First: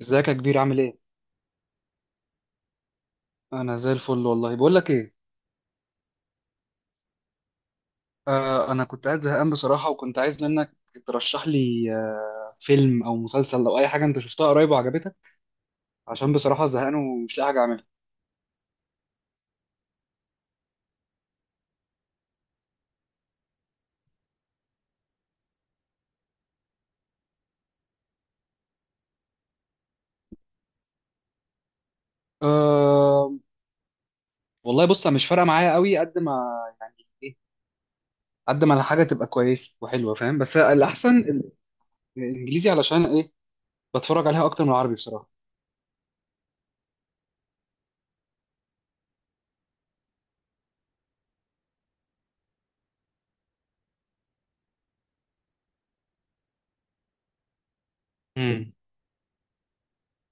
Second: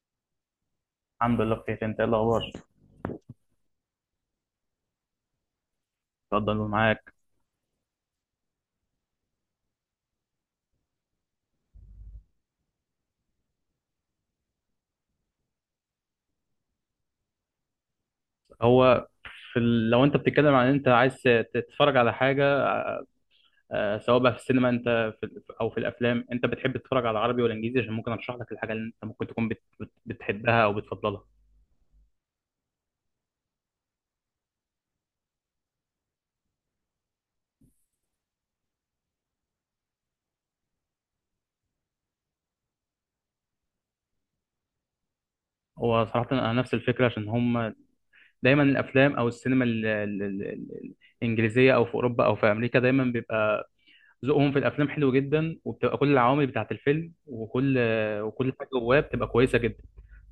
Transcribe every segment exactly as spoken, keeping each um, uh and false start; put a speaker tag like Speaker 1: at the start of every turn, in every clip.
Speaker 1: ازيك يا كبير، عامل ايه؟
Speaker 2: الحمد لله بخير، انت ايه الاخبار؟
Speaker 1: انا زي الفل والله. بقول لك ايه،
Speaker 2: اتفضل معاك.
Speaker 1: آه انا كنت قاعد زهقان بصراحة، وكنت عايز منك ترشح لي آه فيلم او مسلسل او اي حاجة انت شفتها قريب وعجبتك، عشان بصراحة زهقان ومش لاقي حاجة اعملها.
Speaker 2: هو في ال... لو انت بتتكلم عن انت عايز تتفرج على حاجه، آه، سواء بقى في السينما انت في... ال- او في الافلام، انت بتحب تتفرج على عربي ولا انجليزي؟ عشان ممكن ارشح لك الحاجه اللي انت ممكن تكون بت... بت... بتحبها او بتفضلها.
Speaker 1: آه والله بص، أنا مش فارقة معايا قوي قد ما يعني ايه، قد ما الحاجة تبقى كويسة وحلوة فاهم، بس الاحسن ال- الانجليزي، علشان ايه؟ بتفرج عليها اكتر من العربي بصراحة.
Speaker 2: هو صراحه انا نفس الفكره، عشان هم دايما الافلام او السينما ال... ال... ال... ال- الانجليزيه او في اوروبا او في امريكا دايما بيبقى ذوقهم في الافلام حلو جدا، وبتبقى كل العوامل بتاعه الفيلم وكل وكل حاجه
Speaker 1: امم.
Speaker 2: جواه بتبقى كويسه جدا.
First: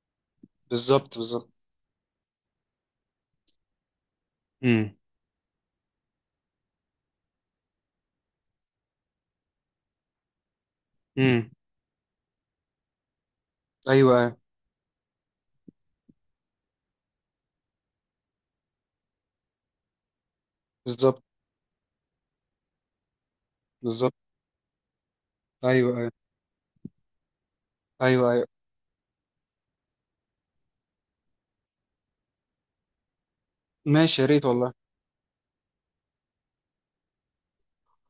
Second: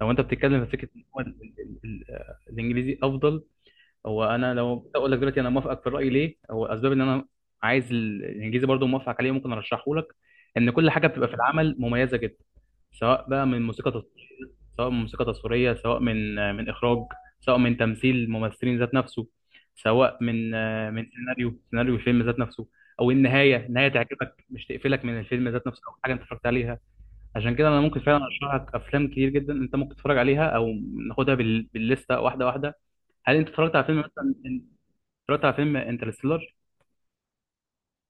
Speaker 2: لو انت بتتكلم في فكره إن
Speaker 1: بالظبط،
Speaker 2: هو ال-
Speaker 1: بالظبط.
Speaker 2: ال- ال- الانجليزي افضل، هو انا لو
Speaker 1: امم.
Speaker 2: اقول لك دلوقتي انا موافقك في الراي. ليه؟ هو اسباب ان انا عايز ال- الانجليزي برضو موافقك عليه، ممكن ارشحه لك. ان كل حاجه بتبقى في
Speaker 1: امم.
Speaker 2: العمل مميزه جدا، سواء بقى من موسيقى
Speaker 1: ايوه،
Speaker 2: تصويريه،
Speaker 1: ايوه.
Speaker 2: سواء من موسيقى تصويريه، سواء من من اخراج، سواء من تمثيل ممثلين ذات نفسه، سواء من من
Speaker 1: بالظبط،
Speaker 2: سيناريو، سيناريو الفيلم ذات نفسه، او النهايه، النهايه
Speaker 1: بالظبط.
Speaker 2: تعجبك مش تقفلك من الفيلم ذات نفسه او
Speaker 1: ايوه، ايوه.
Speaker 2: حاجه انت اتفرجت عليها. عشان كده انا ممكن فعلا
Speaker 1: ايوه، ايوه.
Speaker 2: ارشح لك افلام كتير جدا انت ممكن تتفرج عليها، او ناخدها بال... بالليسته واحده واحده. هل انت اتفرجت على فيلم
Speaker 1: ماشي، يا
Speaker 2: مثلا؟
Speaker 1: ريت والله.
Speaker 2: اتفرجت على فيلم انترستيلر؟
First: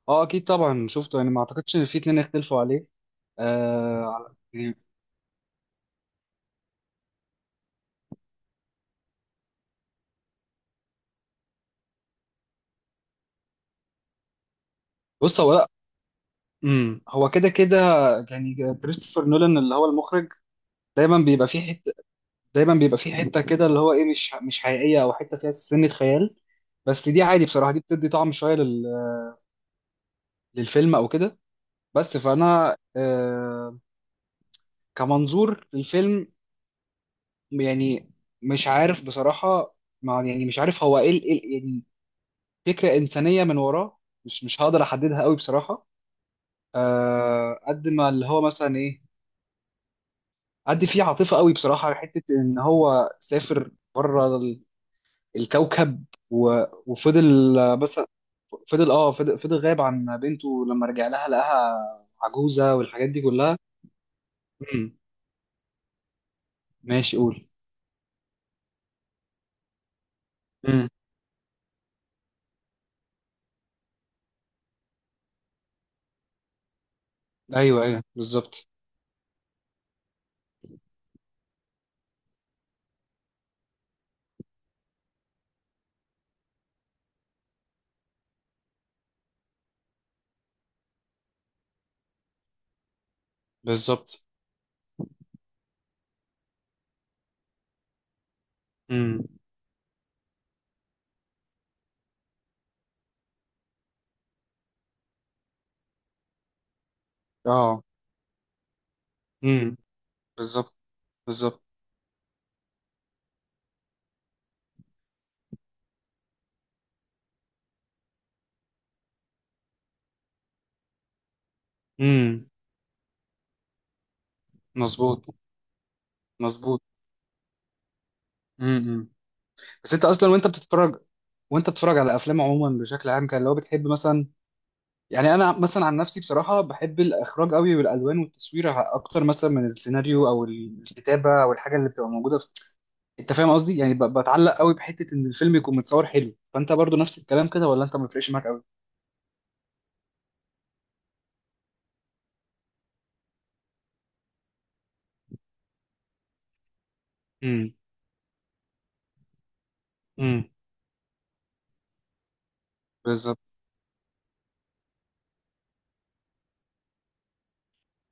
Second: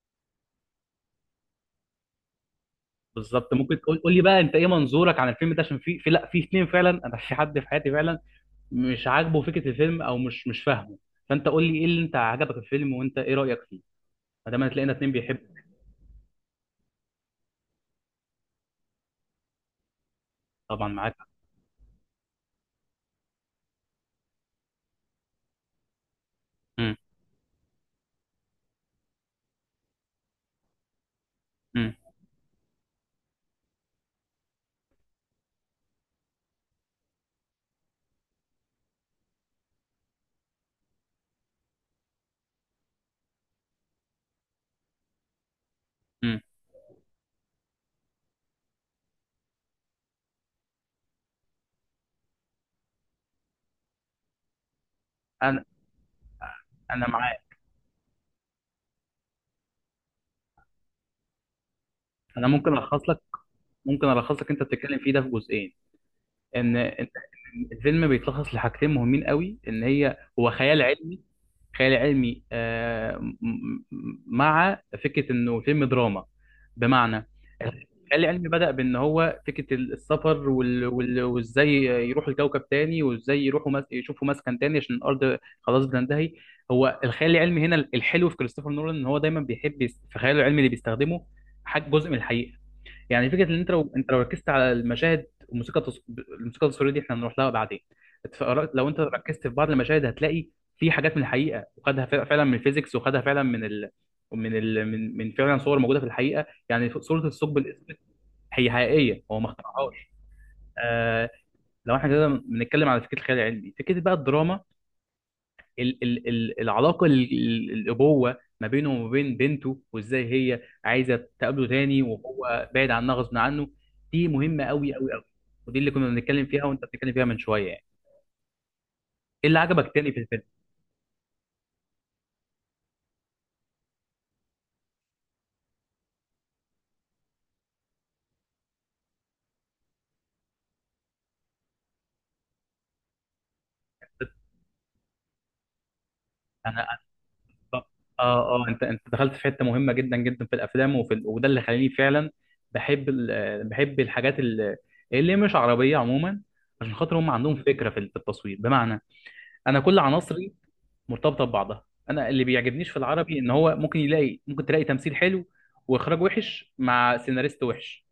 Speaker 1: اه، اكيد طبعا، شفته يعني، ما اعتقدش ان في اتنين يختلفوا عليه.
Speaker 2: بالظبط. ممكن تقول، قول لي
Speaker 1: آه
Speaker 2: بقى انت ايه
Speaker 1: يعني
Speaker 2: منظورك عن الفيلم ده، عشان في في لا في اتنين فعلا، انا في حد في حياتي فعلا مش عاجبه فكره الفيلم او مش مش فاهمه. فانت قول لي ايه اللي انت عجبك في الفيلم وانت ايه رايك فيه، ما دام هتلاقينا اتنين
Speaker 1: بص،
Speaker 2: بيحبوا.
Speaker 1: هو لا. امم. هو كده كده يعني، كريستوفر نولان اللي هو المخرج
Speaker 2: طبعا معاك.
Speaker 1: دايما بيبقى فيه حته دايما بيبقى فيه حته كده، اللي هو ايه، مش مش حقيقيه، او حته فيها سنه خيال.
Speaker 2: امم.
Speaker 1: بس دي عادي بصراحه، دي بتدي طعم شويه لل... للفيلم او كده.
Speaker 2: امم.
Speaker 1: بس فانا آه كمنظور للفيلم، يعني مش عارف بصراحه. مع، يعني مش عارف هو ايه، ال- إيه ال- يعني فكره انسانيه من وراه، مش مش هقدر احددها قوي بصراحه.
Speaker 2: امم.
Speaker 1: آه قد ما اللي هو مثلا ايه، قد فيه عاطفه قوي بصراحه، حته ان هو سافر بره ال-
Speaker 2: انا
Speaker 1: الكوكب، و-
Speaker 2: انا معاك.
Speaker 1: وفضل، آه، مثلا، فضل اه فضل, فضل غايب عن بنته، لما رجع لها لقاها
Speaker 2: انا ممكن
Speaker 1: عجوزه
Speaker 2: الخص
Speaker 1: والحاجات
Speaker 2: لك،
Speaker 1: دي كلها.
Speaker 2: ممكن الخص لك انت
Speaker 1: امم.
Speaker 2: بتتكلم فيه ده في جزئين. ان إن
Speaker 1: ماشي، قول.
Speaker 2: الفيلم بيتلخص لحاجتين مهمين قوي، ان هي هو خيال
Speaker 1: امم.
Speaker 2: علمي. خيال علمي، آه، م- م- مع فكره انه فيلم دراما. بمعنى
Speaker 1: ايوه، ايوه.
Speaker 2: خيال علمي
Speaker 1: بالظبط،
Speaker 2: بدأ بان هو فكره السفر، وال- وال- وازاي يروحوا لكوكب تاني، وازاي يروحوا مس... يشوفوا مسكن تاني، عشان الارض خلاص بتنتهي. هو الخيال العلمي هنا الحلو في كريستوفر نولان، ان هو دايما بيحب يس- في خياله العلمي اللي بيستخدمه حاجه جزء من الحقيقه. يعني فكره ان انت لو انت لو
Speaker 1: بالظبط.
Speaker 2: ركزت على المشاهد والموسيقى التص... الموسيقى التصويريه دي احنا هنروح لها بعدين. اتفرجت- لو انت
Speaker 1: امم.
Speaker 2: ركزت في بعض المشاهد هتلاقي في حاجات من الحقيقه، وخدها فع- فعلا من الفيزيكس، وخدها فعلا من ال... من ال... من من فعلا صور موجوده في الحقيقه. يعني ف- صوره الثقب
Speaker 1: اه.
Speaker 2: الاسود هي حقيقيه، هو ما
Speaker 1: امم.
Speaker 2: اخترعهاش.
Speaker 1: بالظبط،
Speaker 2: آه...
Speaker 1: بالظبط.
Speaker 2: لو احنا كده بنتكلم على فكره الخيال العلمي، فكره بقى الدراما، ال ال ال العلاقه ال- ال- الابوه ما بينه وما بين بنته، وازاي هي عايزه تقابله تاني
Speaker 1: امم.
Speaker 2: وهو بعيد عنها غصب عنه، دي مهمه قوي قوي قوي.
Speaker 1: مظبوط.
Speaker 2: ودي اللي كنا بنتكلم فيها
Speaker 1: مظبوط.
Speaker 2: وانت بتتكلم فيها من شويه يعني.
Speaker 1: امم.
Speaker 2: ايه اللي عجبك
Speaker 1: بس انت
Speaker 2: تاني في
Speaker 1: اصلا
Speaker 2: الفيلم؟
Speaker 1: وانت بتتفرج وانت بتتفرج على افلام عموما بشكل عام، كان لو بتحب مثلا يعني، انا مثلا عن نفسي بصراحه بحب الاخراج قوي والالوان والتصوير، ع- اكتر مثلا من السيناريو او الكتابه او الحاجه اللي بتبقى موجوده في... انت فاهم قصدي، يعني ب... بتعلق قوي بحته ان الفيلم يكون متصور حلو. فانت
Speaker 2: انا
Speaker 1: برضو نفس الكلام كده،
Speaker 2: أنا-
Speaker 1: ولا انت ما بيفرقش معاك
Speaker 2: اه
Speaker 1: قوي؟
Speaker 2: اه انت انت دخلت في حته مهمه جدا جدا في الافلام وفي ال- وده اللي خلاني فعلا بحب ال- بحب الحاجات ال- اللي مش عربيه عموما. عشان خاطر هم عندهم
Speaker 1: امم.
Speaker 2: فكره في في التصوير. بمعنى انا كل
Speaker 1: امم.
Speaker 2: عناصري مرتبطه ببعضها. انا اللي بيعجبنيش في العربي
Speaker 1: بالظبط.
Speaker 2: ان هو ممكن يلاقي، ممكن تلاقي تمثيل حلو واخراج وحش مع سيناريست وحش.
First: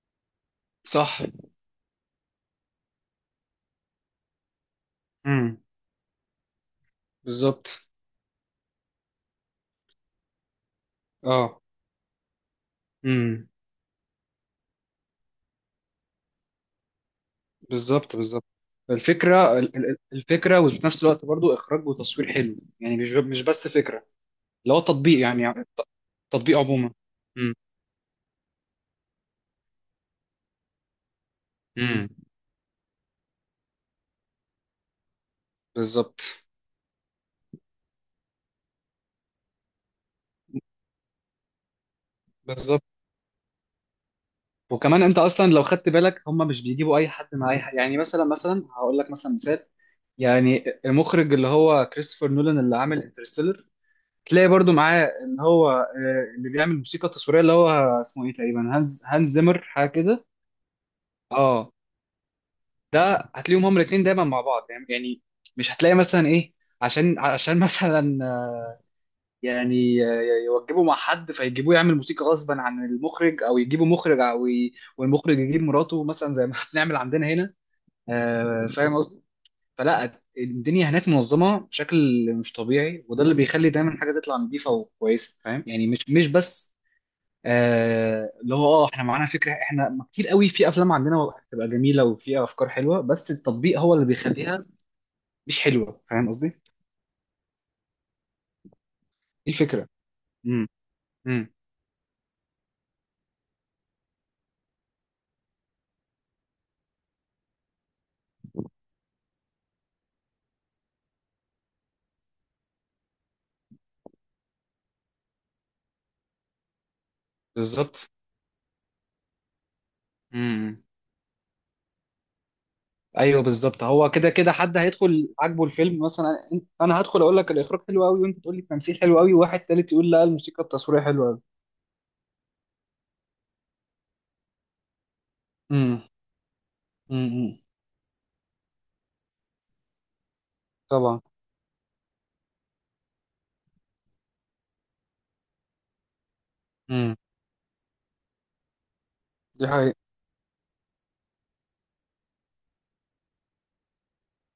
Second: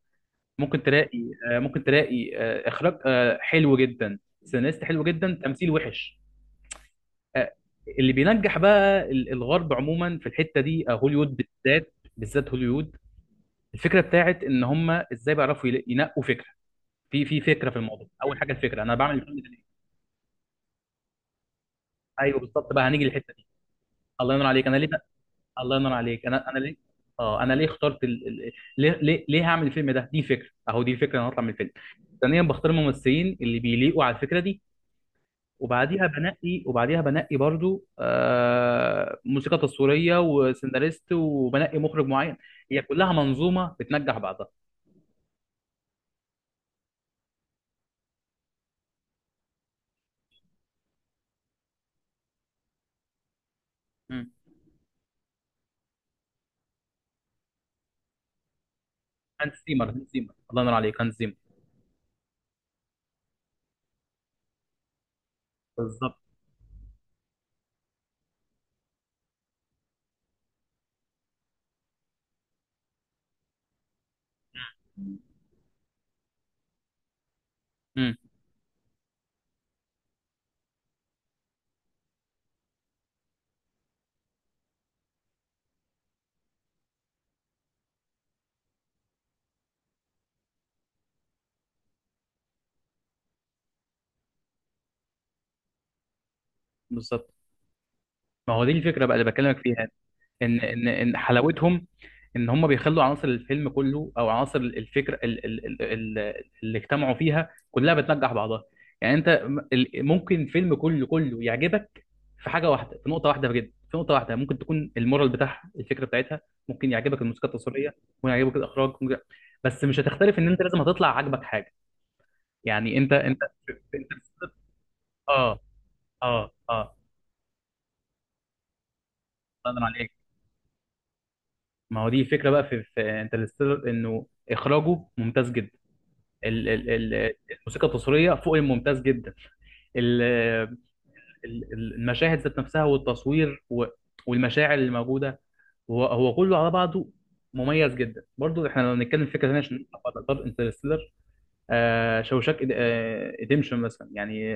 Speaker 2: ممكن
Speaker 1: صح.
Speaker 2: تلاقي آه، ممكن تلاقي آه، اخراج آه، حلو جدا، سيناريست حلو جدا،
Speaker 1: امم.
Speaker 2: تمثيل وحش. آه،
Speaker 1: بالظبط.
Speaker 2: اللي بينجح بقى ال- الغرب عموما في الحته دي، آه، هوليوود
Speaker 1: اه.
Speaker 2: بالذات، بالذات هوليوود.
Speaker 1: امم.
Speaker 2: الفكره بتاعت ان هم ازاي بيعرفوا يلا- ينقوا فكره، في في فكره في الموضوع.
Speaker 1: بالظبط،
Speaker 2: اول
Speaker 1: بالظبط.
Speaker 2: حاجه الفكره، انا بعمل الفيلم ده
Speaker 1: الفكره
Speaker 2: ليه؟
Speaker 1: ال- ال- الفكره، وفي نفس الوقت برضو اخراج وتصوير
Speaker 2: ايوه
Speaker 1: حلو،
Speaker 2: بالظبط، بقى
Speaker 1: يعني
Speaker 2: هنيجي
Speaker 1: مش
Speaker 2: للحته
Speaker 1: مش
Speaker 2: دي.
Speaker 1: بس فكره.
Speaker 2: الله ينور عليك،
Speaker 1: اللي
Speaker 2: انا
Speaker 1: هو
Speaker 2: ليه؟
Speaker 1: التطبيق، يعني يعني
Speaker 2: الله
Speaker 1: الت-
Speaker 2: ينور عليك، انا انا
Speaker 1: التطبيق
Speaker 2: ليه.
Speaker 1: عموما.
Speaker 2: اه انا
Speaker 1: امم.
Speaker 2: ليه اخترت ال... ال- ليه ليه ليه هعمل الفيلم ده، دي فكره اهو، دي فكره انا هطلع من الفيلم.
Speaker 1: امم.
Speaker 2: ثانيا بختار الممثلين اللي بيليقوا على الفكره دي، وبعديها
Speaker 1: بالظبط،
Speaker 2: بنقي، وبعديها بنقي برضو آه موسيقى تصويريه وسيناريست، وبنقي مخرج معين. هي
Speaker 1: بالظبط.
Speaker 2: كلها منظومه بتنجح بعضها.
Speaker 1: وكمان انت اصلا لو خدت بالك، هم مش بيجيبوا اي حد مع اي حد، يعني مثلا، مثلا هقول لك مثلا مثال، يعني المخرج اللي هو كريستوفر نولان اللي عامل انترستيلر،
Speaker 2: مم.
Speaker 1: تلاقي برضو معاه اللي هو آه، اللي بيعمل موسيقى تصويريه، اللي هو اسمه ايه تقريبا، هانز هانز
Speaker 2: هانز
Speaker 1: زيمر،
Speaker 2: زيمر،
Speaker 1: حاجه
Speaker 2: هانز
Speaker 1: كده.
Speaker 2: زيمر، الله ينور عليك، هانز زيمر.
Speaker 1: اه، ده هتلاقيهم هما الاثنين دايما مع بعض، يعني يعني مش هتلاقي
Speaker 2: بالظبط.
Speaker 1: مثلا ايه، عشان عشان مثلا، يعني ي- يوجبوا مع حد فيجيبوه يعمل موسيقى غصبا عن المخرج، او يجيبوا مخرج او ي... والمخرج يجيب مراته مثلا، زي ما بنعمل عندنا هنا.
Speaker 2: مم.
Speaker 1: آه، فاهم قصدي؟ فلا، الدنيا هناك منظمه بشكل مش طبيعي، وده اللي بيخلي دايما حاجه تطلع نظيفه وكويسه. فاهم يعني؟ مش مش بس آه، اللي هو، اه احنا معانا فكره، احنا كتير قوي في افلام عندنا بتبقى جميله وفيها افكار حلوه، بس التطبيق هو اللي بيخليها مش حلوه. فاهم قصدي؟ دي
Speaker 2: بالظبط. ما هو دي الفكره بقى اللي بكلمك فيها،
Speaker 1: الفكره.
Speaker 2: ان
Speaker 1: امم.
Speaker 2: ان ان
Speaker 1: امم.
Speaker 2: حلاوتهم ان هم بيخلوا عناصر الفيلم كله او عناصر الفكره ال- ال- ال- ال- اللي اجتمعوا فيها كلها بتنجح بعضها. يعني انت م- ال- ممكن الفيلم كله كله يعجبك في حاجه واحده، في نقطه واحده، بجد في نقطه واحده. ممكن تكون المورال بتاعها، الفكره بتاعتها، ممكن يعجبك الموسيقى التصويريه،
Speaker 1: بالظبط.
Speaker 2: ممكن يعجبك الاخراج، ممكن... بس مش هتختلف ان انت لازم
Speaker 1: امم.
Speaker 2: هتطلع عاجبك حاجه. يعني انت انت
Speaker 1: ايوه، بالظبط. هو
Speaker 2: انت
Speaker 1: كده كده حد هيدخل
Speaker 2: اه
Speaker 1: عاجبه الفيلم مثلا.
Speaker 2: اه
Speaker 1: أنت-
Speaker 2: اه.
Speaker 1: انا هدخل اقول لك الاخراج حلو قوي، وانت تقول لي التمثيل حلو قوي، وواحد
Speaker 2: الله ينور
Speaker 1: تالت يقول
Speaker 2: عليك.
Speaker 1: لا، الموسيقى التصويريه حلوه قوي.
Speaker 2: ما هو دي الفكره بقى في, في انترستيلر، انه اخراجه ممتاز جدا،
Speaker 1: امم.
Speaker 2: ال- ال- ال-
Speaker 1: امم.
Speaker 2: الموسيقى التصويريه فوق الممتاز جدا، ال-
Speaker 1: طبعا.
Speaker 2: ال- المشاهد ذات نفسها والتصوير و- والمشاعر اللي موجوده، هو هو كله على بعضه
Speaker 1: امم.
Speaker 2: مميز جدا. برضو احنا لو نتكلم في فكره ثانيه،
Speaker 1: دي
Speaker 2: عشان
Speaker 1: حقيقة.
Speaker 2: نقدر انترستيلر، آه شوشاك ريديمشن مثلا يعني.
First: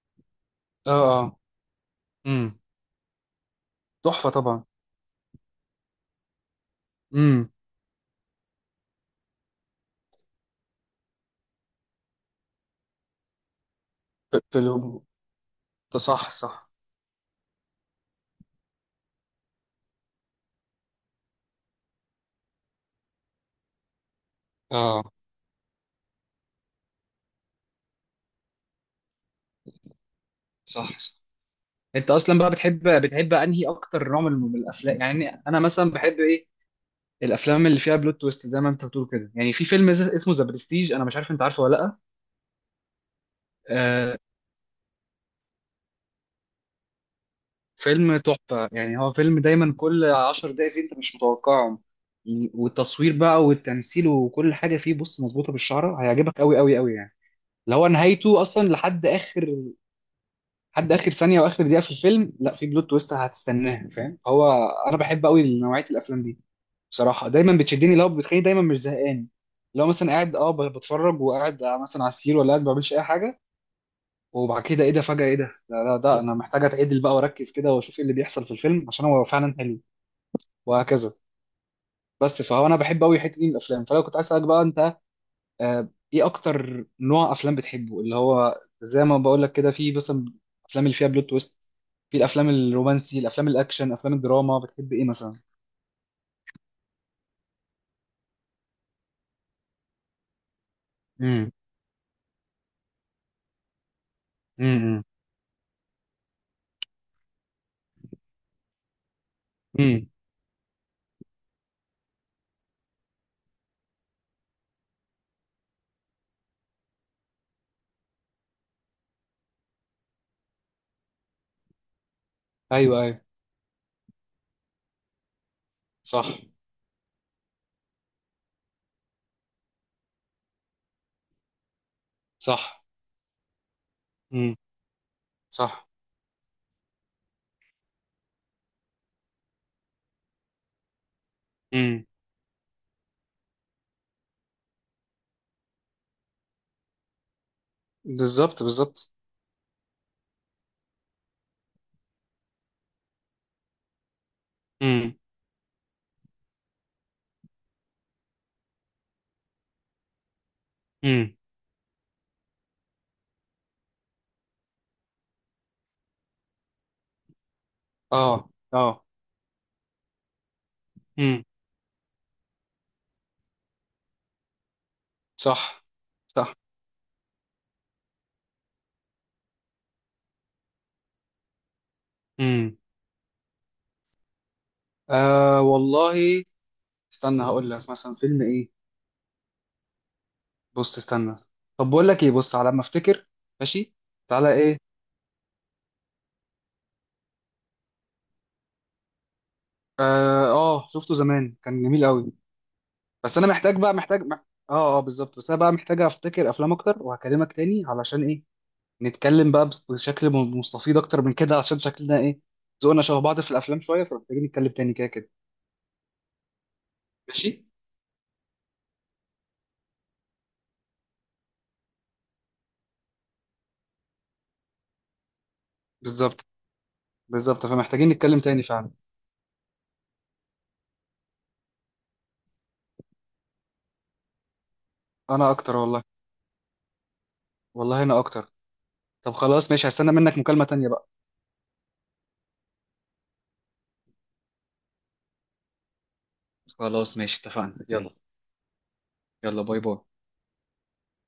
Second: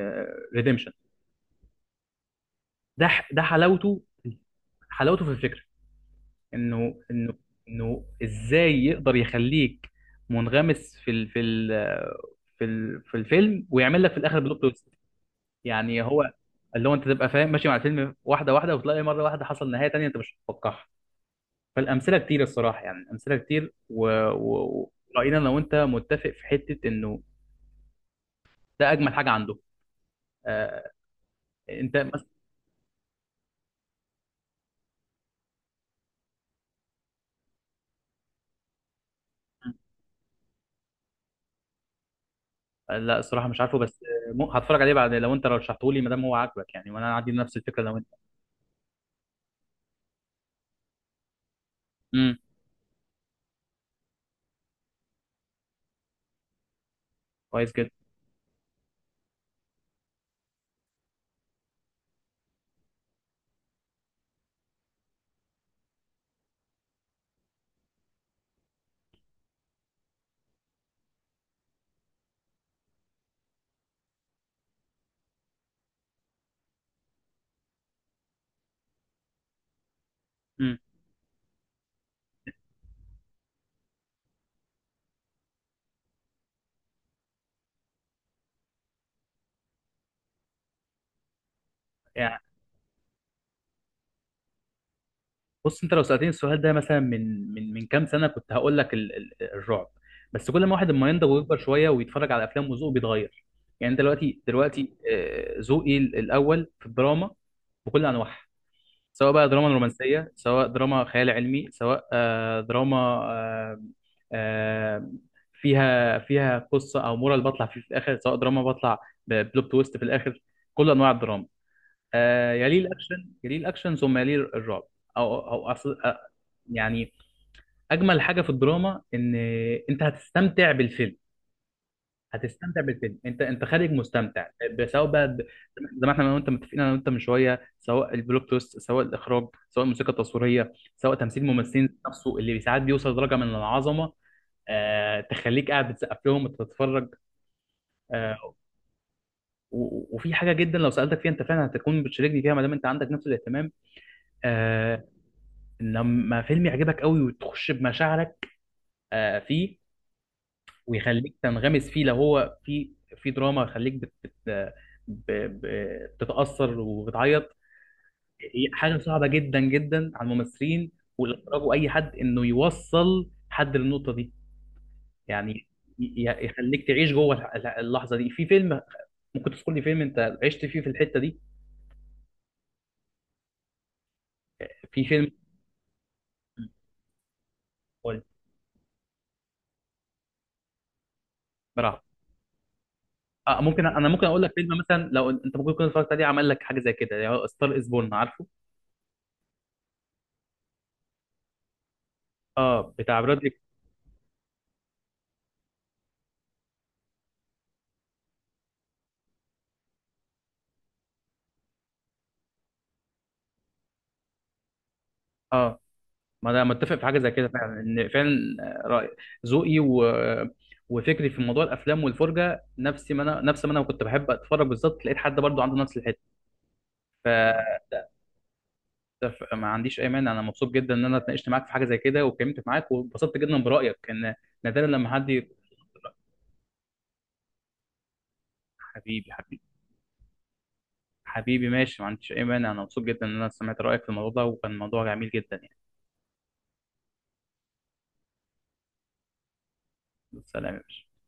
Speaker 1: اه،
Speaker 2: ريديمشن
Speaker 1: اه. امم.
Speaker 2: ده ح- ده حلاوته،
Speaker 1: تحفه طبعا.
Speaker 2: حلاوته في الفكره، انه انه
Speaker 1: امم.
Speaker 2: انه ازاي يقدر يخليك منغمس في ال في ال آه، في ال في الفيلم، ويعمل لك في الاخر بلوت تويست.
Speaker 1: فيلم. ده
Speaker 2: يعني
Speaker 1: صح،
Speaker 2: هو
Speaker 1: صح.
Speaker 2: اللي هو انت تبقى فاهم ماشي مع الفيلم واحده واحده، وتلاقي مره واحده حصل نهايه تانية انت مش متوقعها. فالامثله كتير الصراحه، يعني امثله كتير وراينا و... و...
Speaker 1: اه.
Speaker 2: راينا. لو انت متفق في حته انه ده اجمل حاجه عنده. آه،
Speaker 1: صح، صح.
Speaker 2: انت
Speaker 1: انت
Speaker 2: مثلا؟
Speaker 1: اصلا بقى بتحب بتحب انهي اكتر نوع من من الافلام؟ يعني انا مثلا بحب ايه، الافلام اللي فيها بلوت تويست زي ما انت بتقول كده، يعني في فيلم ز- اسمه ذا برستيج، انا مش عارف انت عارفه ولا لا.
Speaker 2: آه، لا الصراحه مش عارفه، بس
Speaker 1: آه،
Speaker 2: آه، مو- هتفرج عليه بعد لو انت رشحته لي، ما دام هو عاجبك يعني، وانا عندي نفس الفكره لو انت.
Speaker 1: فيلم تحفة يعني، هو فيلم دايما كل عشر دقايق فيه انت مش متوقعهم،
Speaker 2: امم.
Speaker 1: يعني. والتصوير بقى والتمثيل وكل حاجة فيه، بص مظبوطة بالشعرة، هيعجبك قوي قوي قوي يعني.
Speaker 2: كويس
Speaker 1: اللي هو
Speaker 2: جدا.
Speaker 1: نهايته اصلا، لحد اخر لحد اخر ثانية واخر دقيقة في الفيلم، لا، في بلوت تويست هتستناها. فاهم؟ هو انا بحب قوي نوعية الافلام دي بصراحة، دايما بتشدني، لو بتخليني دايما مش زهقان. لو مثلا قاعد اه ب- بتفرج وقاعد مثلا على السرير، ولا قاعد ما بعملش اي حاجة، وبعد كده ايه ده، فجأة ايه ده، لا لا، ده انا محتاج اتعدل بقى واركز كده واشوف ايه اللي بيحصل في الفيلم، عشان هو فعلا حلو،
Speaker 2: امم.
Speaker 1: وهكذا. بس فهو انا بحب قوي الحتة دي من الافلام. فلو كنت عايز اسالك بقى انت، آه، ايه اكتر نوع افلام بتحبه؟ اللي هو زي ما بقول لك كده، في مثلا افلام اللي فيها بلوت تويست، في الافلام الرومانسي، الافلام الاكشن، افلام الدراما، بتحب ايه مثلا؟
Speaker 2: بص، انت لو سألتني السؤال ده مثلا من من من كام سنة، كنت هقول لك ال- ال- الرعب. بس كل ما واحد اما ينضج
Speaker 1: امم.
Speaker 2: ويكبر شوية ويتفرج على افلام، وذوقه بيتغير. يعني انت دلوقتي، دلوقتي
Speaker 1: امم.
Speaker 2: آه، ذوقي ال- الاول في الدراما، بكل انواعها، سواء بقى دراما
Speaker 1: امم.
Speaker 2: رومانسية، سواء دراما خيال علمي، سواء آه، دراما آه، آه، فيها، فيها قصة او مورال بطلع فيه في الاخر، سواء دراما بطلع ببلوت تويست في الاخر، كل انواع الدراما. آه يليه
Speaker 1: ايوه، ايوه.
Speaker 2: الاكشن، يليه الاكشن، ثم يليه الرعب. او او أصل آه،
Speaker 1: صح،
Speaker 2: يعني اجمل حاجه في الدراما ان انت هتستمتع بالفيلم، هتستمتع
Speaker 1: صح.
Speaker 2: بالفيلم، انت انت خارج مستمتع
Speaker 1: امم.
Speaker 2: ب- سواء بقى ب-
Speaker 1: صح.
Speaker 2: زي ما احنا انا وانت متفقين، انا وانت من شويه، سواء البلوت تويست، سواء الاخراج، سواء الموسيقى التصويريه، سواء تمثيل الممثلين
Speaker 1: امم.
Speaker 2: نفسه، اللي ساعات بيوصل لدرجه من العظمه، آه تخليك قاعد بتسقف لهم وتتفرج. آه.
Speaker 1: بالظبط، بالظبط.
Speaker 2: و- وفي حاجه جدا لو سالتك فيها انت فعلا هتكون بتشاركني فيها، ما دام انت عندك نفس الاهتمام، آه،
Speaker 1: امم.
Speaker 2: لما فيلم يعجبك قوي وتخش بمشاعرك آه، فيه، ويخليك
Speaker 1: امم.
Speaker 2: تنغمس فيه، لو هو في في دراما يخليك بت بت ب- ب- بتتأثر وبتعيط.
Speaker 1: اه،
Speaker 2: هي حاجة
Speaker 1: اه.
Speaker 2: صعبة جدا جدا على الممثلين والإخراج وأي حد، إنه يوصل حد للنقطة دي. يعني
Speaker 1: صح،
Speaker 2: ي-
Speaker 1: صح.
Speaker 2: يخليك تعيش جوه الح- الح- اللحظة دي في فيلم. ممكن تذكر لي فيلم أنت عشت فيه في الحتة دي؟
Speaker 1: امم.
Speaker 2: في فيلم؟
Speaker 1: آه والله استنى هقول لك مثلا
Speaker 2: قول.
Speaker 1: فيلم ايه. بص، استنى. طب
Speaker 2: براحة.
Speaker 1: بقول لك ايه، بص، على ما افتكر.
Speaker 2: آه ممكن
Speaker 1: ماشي.
Speaker 2: أنا ممكن أقول لك
Speaker 1: تعالى
Speaker 2: فيلم
Speaker 1: ايه.
Speaker 2: مثلا لو أنت ممكن تكون اتفرجت عليه عمل لك حاجة زي كده، يعني ستار إز بورن، عارفه؟
Speaker 1: اه، آه، شفته زمان كان جميل قوي.
Speaker 2: اه بتاع
Speaker 1: بس انا
Speaker 2: برادلي.
Speaker 1: محتاج بقى، محتاج مح- اه، اه، بالظبط. بس انا بقى محتاج افتكر افلام اكتر وهكلمك تاني، علشان ايه، نتكلم بقى بس- بشكل م- مستفيض اكتر من كده، عشان شكلنا ايه، ذوقنا شبه بعض في الافلام شويه. فمحتاجين نتكلم تاني كده كده.
Speaker 2: اه، ما انا متفق في حاجه زي كده
Speaker 1: ماشي.
Speaker 2: فعلا، ان فعلا آه، رأي، ذوقي و... وفكري في موضوع الافلام والفرجه نفس ما انا، نفس ما انا كنت بحب اتفرج، بالظبط لقيت حد برضو عنده نفس الحته.
Speaker 1: بالظبط،
Speaker 2: ف...
Speaker 1: بالظبط. فمحتاجين نتكلم تاني فعلا.
Speaker 2: ف- ما عنديش اي مانع، انا مبسوط جدا ان انا اتناقشت معاك في حاجه زي كده، واتكلمت معاك واتبسطت جدا برايك، ان نادرا لما حد يق-
Speaker 1: انا اكتر والله. والله انا اكتر.
Speaker 2: حبيبي
Speaker 1: طب
Speaker 2: حبيبي
Speaker 1: خلاص ماشي، هستنى منك مكالمة تانية بقى.
Speaker 2: حبيبي، ماشي، ما عنديش اي مانع، انا مبسوط جدا ان انا سمعت رايك في الموضوع ده، وكان موضوع جميل جدا يعني.
Speaker 1: خلاص، ماشي، اتفقنا، اوكي، يلا. يلا باي باي.
Speaker 2: سلام يا باشا.